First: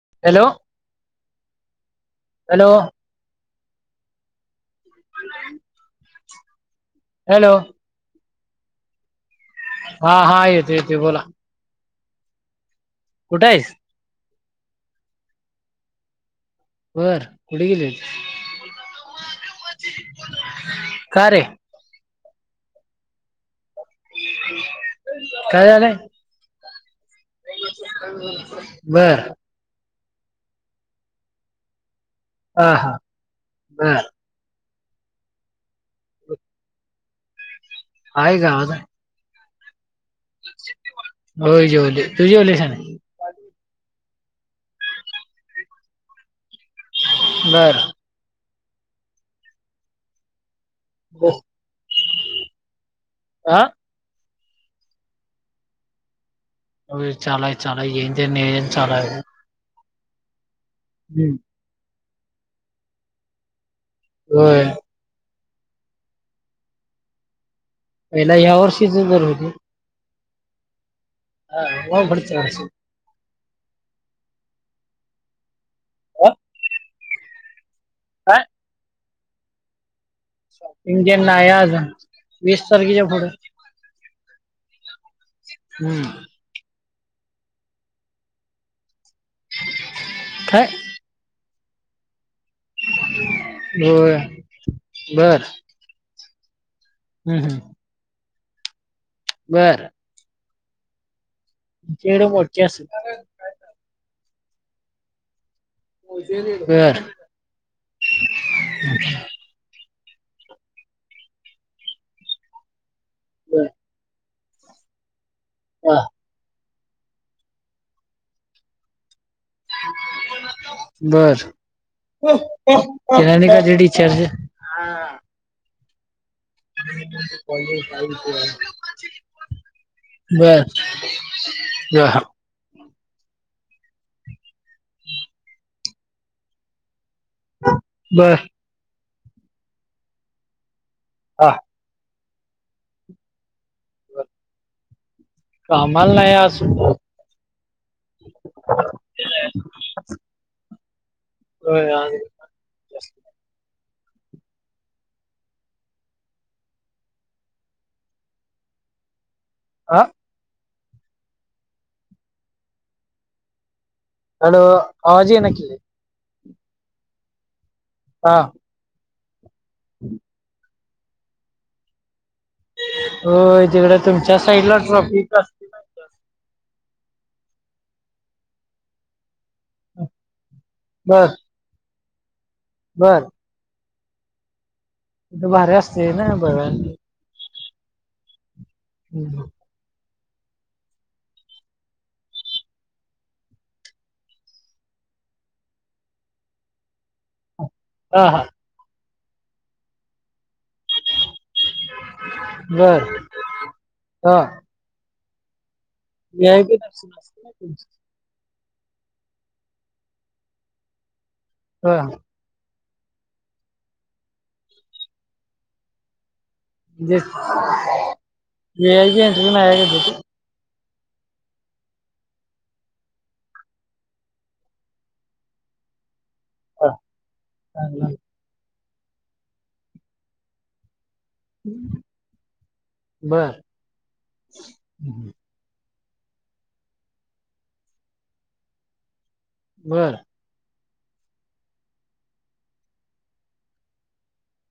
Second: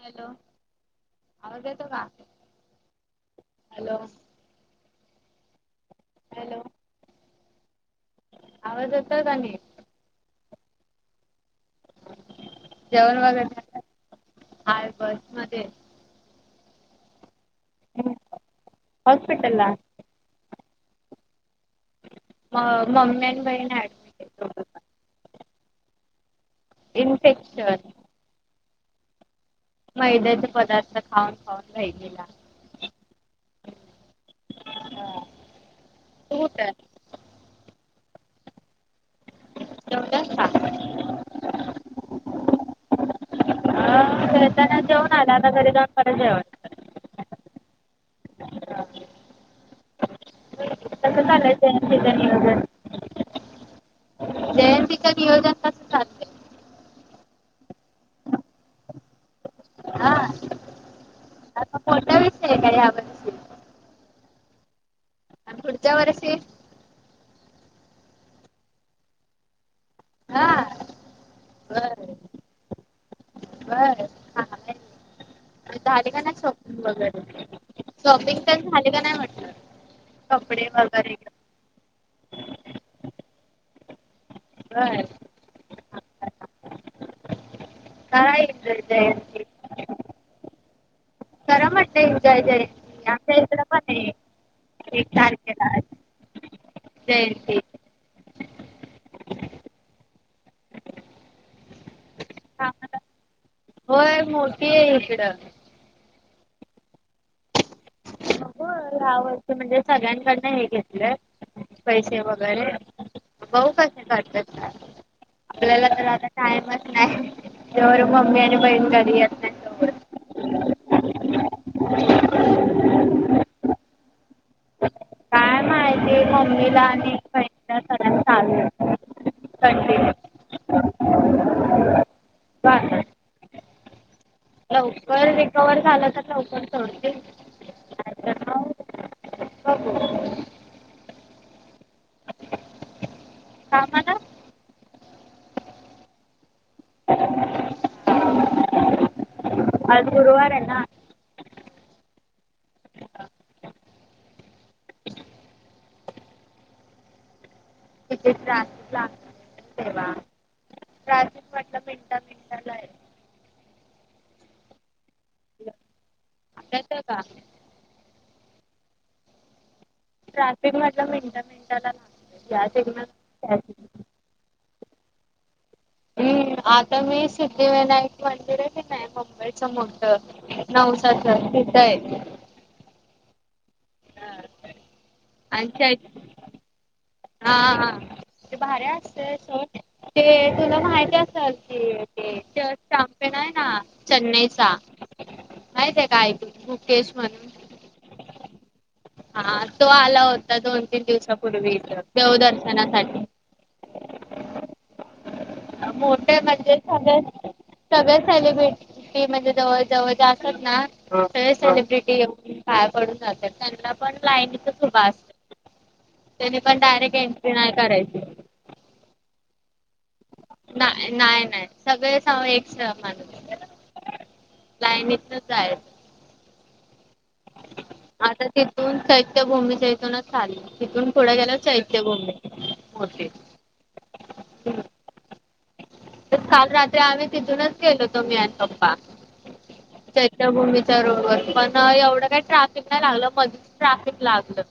Hello आवाज येतो का हॅलो हॅलो. [unintelligible] हॅलो. हॅलो. आवाज येतोय का निट. हा हा येतो येतो बोला. जेवण वगैरे कुठे आहेस झालं का हाय बस मध्ये. बर कुढे गेले हॉस्पिटलला का रे म मम्मी आणि बहीण हड काय झालंय. इनफेक्शन. बर. मैद्याचे पदार्थ खाऊन खाऊन बहिणीला. हा हा बर. हा तट [unintelligible] हय का ह [unintelligible] हो जेव तु जेवली स ना अ खेळताना जेऊन आला ना तरी जाऊन परतव बर [inaudible] कसं चालंय जयतीच नियोजन हा जयंतीच नियोजन कसं चाललंय होय चालाय चालाय येते महिन्या चालाय. हा हम्म आ पताास काण हो पुुर्चाा वर स पहिला ह्या वर्षीच जर होते हा ह हो बडत हा झाले का नाही शॉपिंग वगैरे शॉपिंग काय तर झाले का नाही म्हटलं कपडे वगैरे इंडियन ना आजून वीस तारखेच्या पुढ हा हम्म कायय्र ते ह खरं म्हणतय जय जय आमच्या इत्र पण आहे होय एक बर तारखेला ते हम्म ते बरं ेड मोर्ची अस होय मोठी आहे इकडं हो अ या वर्षी म्हणजे सगळ्यांकडन हे घेतलंय पैसे वगैरे बऊ कसे कातात आपल्याला तर आता टाइमच नाही ज मम्मी आणि बहीण करी येत नाही तोवर. बर का जडी च ह काय माहिती मम्मीला आणि बहिणीला सलग चालू आहे कॉलेच कंटिन्यू. बस ब रिकवर झालं तर लवकर सतील बर बघू ह कामाला ब कामल नाहीय अस असून अज गुरवार ना हो अ लावा हा प्रफिक म्हटलं मिनटा मिनटाला आहे हॅलो हजी येनकले आच का हा ह् ट्रॅफिक म्हटलं मिनटा मिनटा लाग हो तिकड तुमच्या साइड ला ट्रॉफिक हम्म आता मी सिद्धिविनायक मंदिरच नाही मुंबईचं मोठ नऊ सात स येतय बरं त तर आणि भारी त्या असते ना बण हा हा ते भारी्या असत स ते तुला माहिती असल कि ते च ण आहे ना चेन्नईचा माहित आहे काक मुकेश म्हणून ह हा हा तो आला होता दोन तीन दिवसापूर्वी इथ बर देवदर्शनासाठी हा मोठे व्ही आय पी म्हणजे दर्शन सगळे असते ना तुमचं सगळ्या सेलिब्रिटी ी म्हणजे जवळ जवळ असतात ना सगळे हा सेलिब्रिटी एवढ काय पडून जात त्यांना पण लाईनच खूप असत त्यानी पण डायरेक्ट एनटी नाही करायची ह घ इंतट्य ना ह्यागती नाही नाही नाही सगळे स एक स मान लाईनतलंच आहे ह ह आता तिथून सैत्य भूमच्या इथूनच चालेल तिथून थोड्या गेल्याच ऐक गोम हो हम् काल रात्री आम्ही तिथूनच गेलो होतो मी आणि पप्पा बर चच्याभूमीच्या ररोबर पण एवढं काही ट्राफिक नाही लागलं मगच ट्राफिक लागलं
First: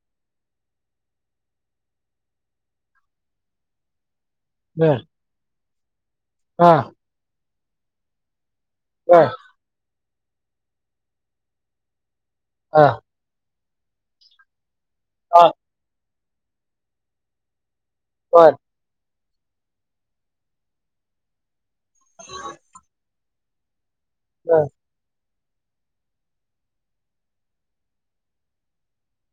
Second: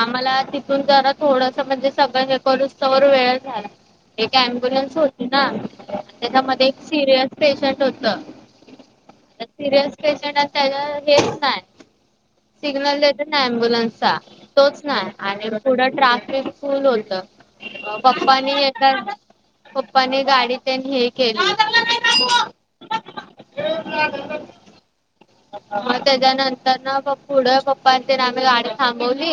आम्हाला तिथून जरा थोडस म्हणजे सगळ्यां जकरुस्वर वेळ झाला एक अम्बुलन्स बर होती ना त्याच्यामध्ये हा एक सिरियस पेशंट होत ह सर पें नाही नाही हा अम्ब्युलन्सचा तोच नाही आणि हा, पुढं ट्राफिक फुल होतं बर पप्पानी ए गाडी त्यांनी हे केली हा ह त्याच्यानंतर ना पुढं पप्प ते आम्ही गाडी थांबवली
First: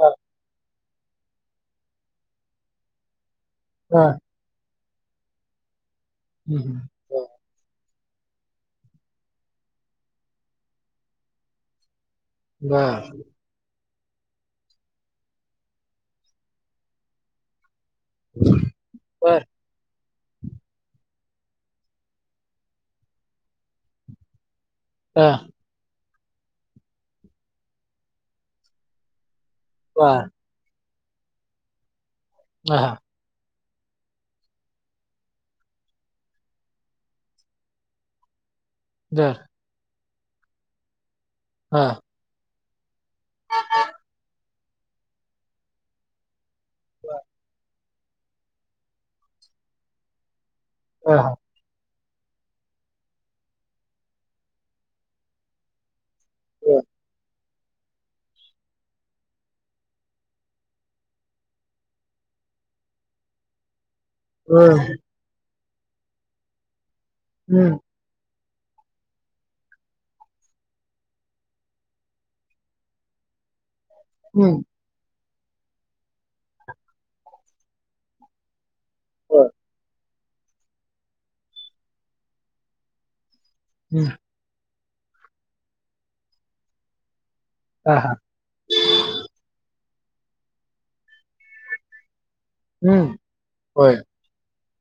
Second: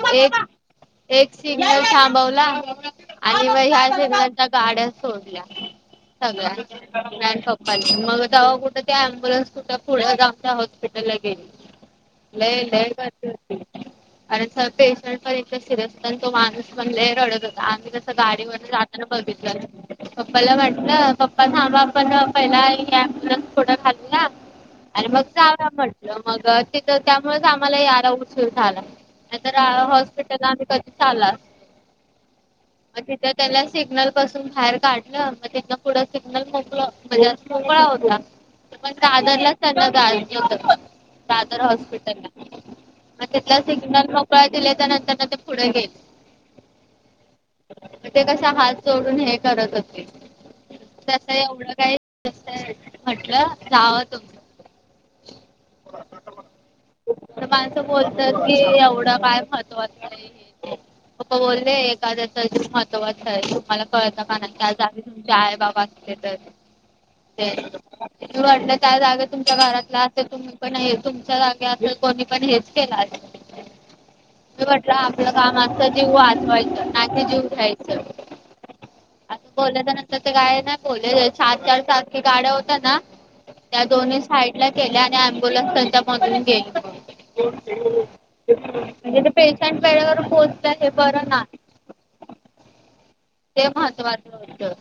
बर एक एक सिग्नल थांबवला आणि म ह्या हां, सच्या गाड्या सोडल्या हं, हं, बर सगळ्या ठप् मग तेव्हा कुठे ते अम्बुलन्स कुठ पुड गावच्या हॉस्पिटल ला गेली ल बर हम्म. ल अर पेशंट पण इत सिरियस होत आणि तो माणस म्हणले रड आ गाडी वगर जाताना बर बिघितल्याल पप्पाला वाटलं पप्पा ांबा आपण पहिलाबुनस थड खाल्लं आणि मग हां, जाव म्हटलं मग तिथं त्यामुळेच आम्हाला याला उशिर झाला आ तर बर हॉस्पिटल अ कध ला ह हा तिथं त्याला सिग्नल पासून बाहेर काढलं मग तिं पुढं सिग्नल मोकलं म्हणजे सळा होता तर मग बर दादरलाच त्यांना गाज होत दादर हा हॉस्पिटल ला मग तिथला सिग्नल मोकळा दिले तर नंतर ना ते पुढे गेले हो ते कसा हात जोडून हे करत होते बर हा हा तस हा एवढं काय म्हटलं राव तुम प माणसं बोलतात की एवढं काय महत्वाच नाही बले एकाद महत्वाचाज मला कळता म्हणा की आज आगी हम्म तुमचे आई बाबा असले तर ते अड तयगत तुमच्या घरातला अस तुम्ही पण हे तुमच्या जागे कोणी पण हेच केलं अस हम्म म्हटलं आपलं कामा जीव वाचवायच ना क जीव घ्यायचं आता बर बोल त्या नंतर ते काय नाही बोलले सात चार सारखे गाड्या होत्या ना त्या हम्म दोन्ही साईड ला गेल्या आणि अम्बुलनस त्यांच्या मधून हा हा गेली म्हणजे ते पेशंट वेळेवर पोहोचत हे बरं ना हम्म ते होय महत्त्वाचं होतं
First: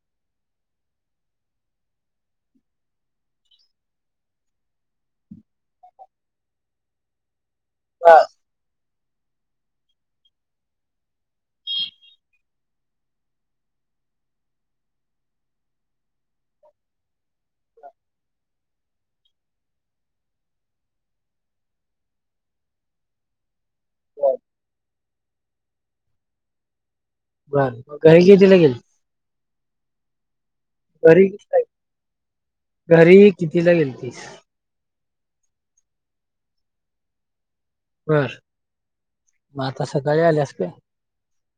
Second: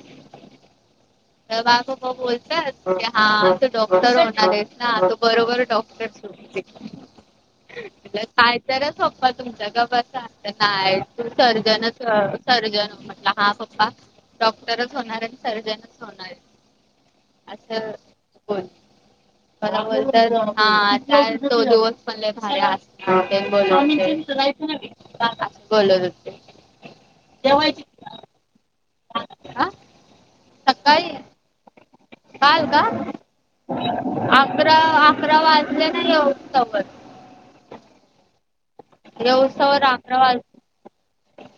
तर बा ग बोलतात की हा डॉक्टर होणारस ना तो बरोबर डॉक्टर बर काय तर पप्पा तुमच्या गत ना सर्जन सर्जन म्हट हा पप्पा डॉक्टरच होणार सर्जन होणार अच्छा बण ब बोलत हा आ तो दिवस पणले भारी हा ते बोल बोलतते बरं म घरी घेतीलागेल ह आ घरी काल का घरी किती ला गेलतिस अकरा अकरा वाजले ना येउ सोबत बर मग देहसवर आता सकाळी आम्रवाल आल्यास काय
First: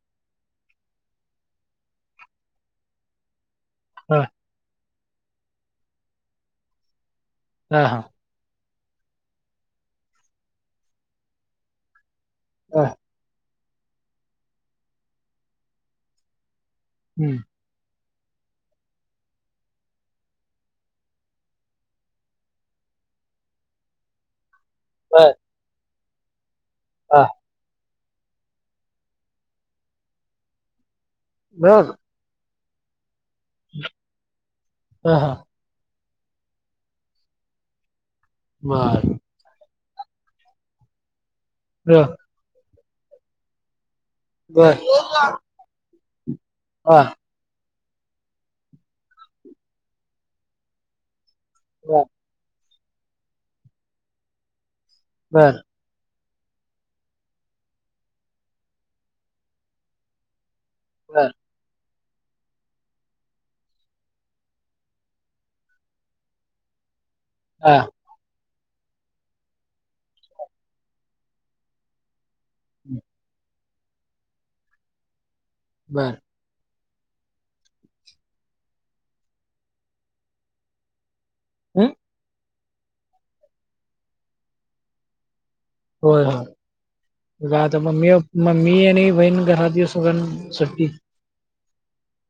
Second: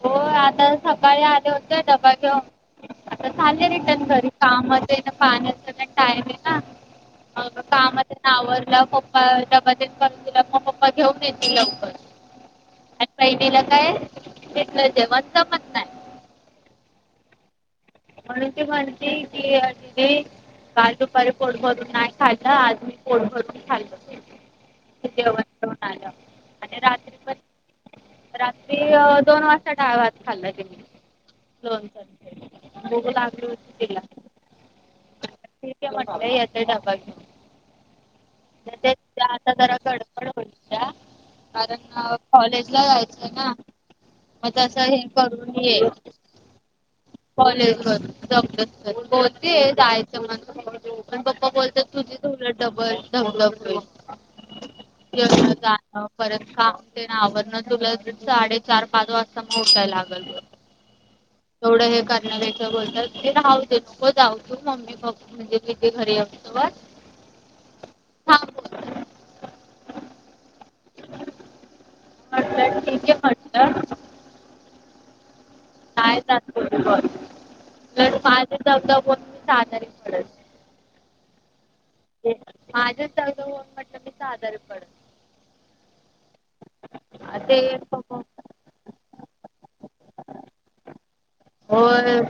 हो आता सकाळी आले होतेय दबा घे आता चाले र हा घरी का पाण्याचा टाईम आहे ना हा का हा नावरला पप्पा बाातच करून दिला मग पप्पा घेऊन येतील ल हा आणि बहिटला काय तलं जेवण जमत नाही हम्म म्हणून ते म्हणते की तिथे काल दुपारी पोड भरून नाही खाल्लं आज मी पोड भरून खाल्ल उद्योगणा ह रात्री दोन वाजता डाळवात खाल्ला गेली दोन बर बघू लागलला हा हा म्हटलंय याच्या ढबा म आता जरा गडबड होय बर कारण कॉलेज ला जायचंय ना बर मगं हे करून ये ह कॉलेज म जबदस् बोलते जायचं म्हण पण बघ ् बोलतात बर तुझी तुला डबल डबल हो अ बर परत कामते ना आवरण तुला साडेचार पाच वाजता मग उठाय लागल बर तेवढं हे करण्या पेक्षा ते बोलतात नको जाऊ मग मी मम्मी प म्हणजे तिथे घरी आलतो तेव्हाच हा हा बोल म्हटलं ठीक आहे म्हटलं बर. प माझध [inaudible] हम. माझं जववन म्हटलं मी साधरण पड. होय. घ ते आता ममी पप्पा म ममी आणि बहीण घरात ये सोगण सुट्टी हो आहे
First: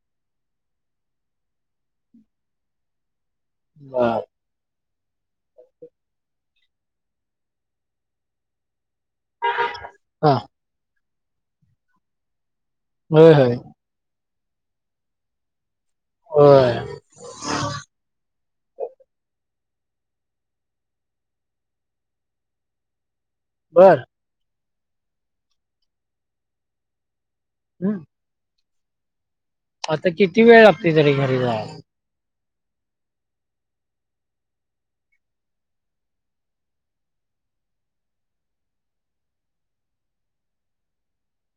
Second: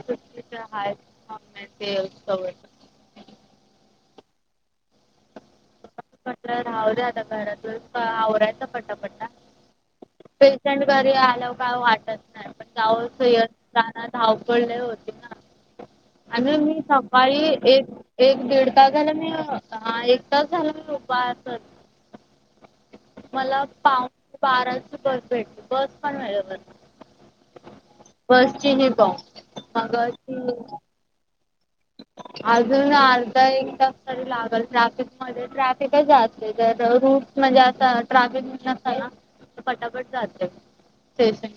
ते ह पत्र राहुदे आता घरातून आवरायचा पड्टा पट्टा हा पेशंट घरी आल्या का वाटत नाही पण होय जाऊ होय गना धावपळ लय होते ना आणि होय मी माई एक एक दीड तास झालं मी एक तास झालं मी उप मला बर पाऊने बाराची बस भेटली बस पण वेळेवर नाही. हम्. बसची ही बोंब. आता किती वेळ लागते तरी घरी जायला? [inaudible] अजून अर्धा एक तास तरी लागल ट्रॅफिक मध्ये ट्रॅफिकच असते दादर हून. म्हणजे आता ट्रॅफिक नसल्यावर अस ना पटापट जाते.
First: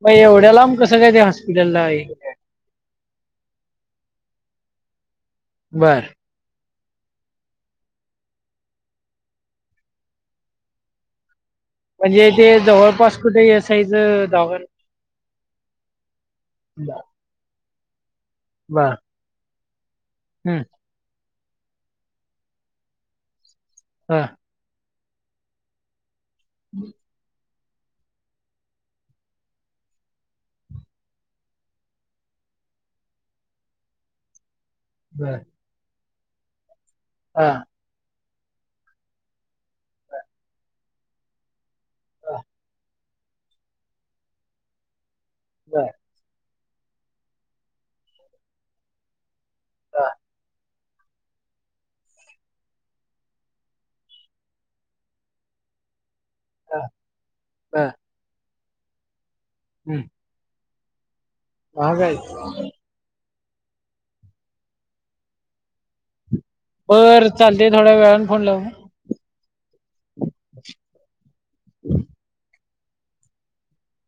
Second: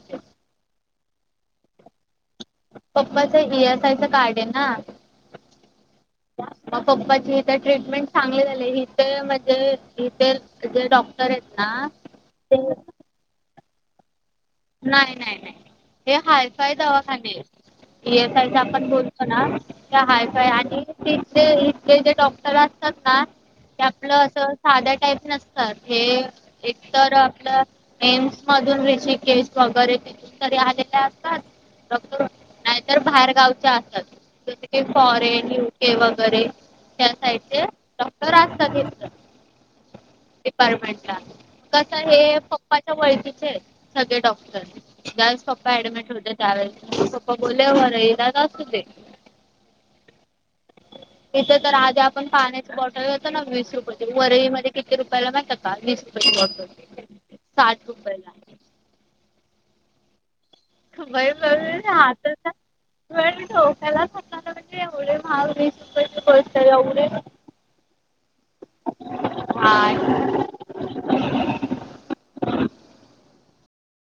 मग एवढ्या लांब कसं काय ते हॉस्पिटलला आहे? पप्पाच ए. एस. आय. चं कार्ड आहे ना. बर. पप्पाची इथे ट्रीटमेंट चांगली झाले इथे म्हणजे इथेे डॉ क्टरेत ना. म्हणजे ते जवळपास कुठे ए. एस. आय. च दवाखाना? नाही नाही नाही हे हायफाय दवाखाने. ए. एस. आय. च आपण बर बोललो ना हायफय हम्म. आणि इथले इथले जे डॉक्टर असतात ना ते आपलं हा असं साध्या टाईप नसतात हे एकतर आपलं एम्स मधून वी शिके वगैरे तिथून तरी आलेल्या असतात. नाहीतर बाहेरगावच्या असत. बर फॉरेन यू केे वगैरे त्या हा साइडचे असतात. तर असत घेतल डिपार्टमेंट ला. कस हे हा, पप्पाच्या ओळखचे आहे सगळे डॉक्टरस पप्पा बर ऍडमिट होते त्यावेळे पप्पा बोलेवरर येलाच असू दे. हा. इथे तर आधी आपण पाण्याची बॉटल घेतो ना वीस रुपयाेची वरळीमध्ये किती रुपयाला माहते का? वीस रुपय ची हा, बॉटल साठ रुपय ला. हम्. वई ब आातता. डोक्याला होत लावला म्हणजे एवढे महाग वीस रुपयाेची गोष्ट ब चालते थोड्या वेळने फोन लावू. हा. हम्.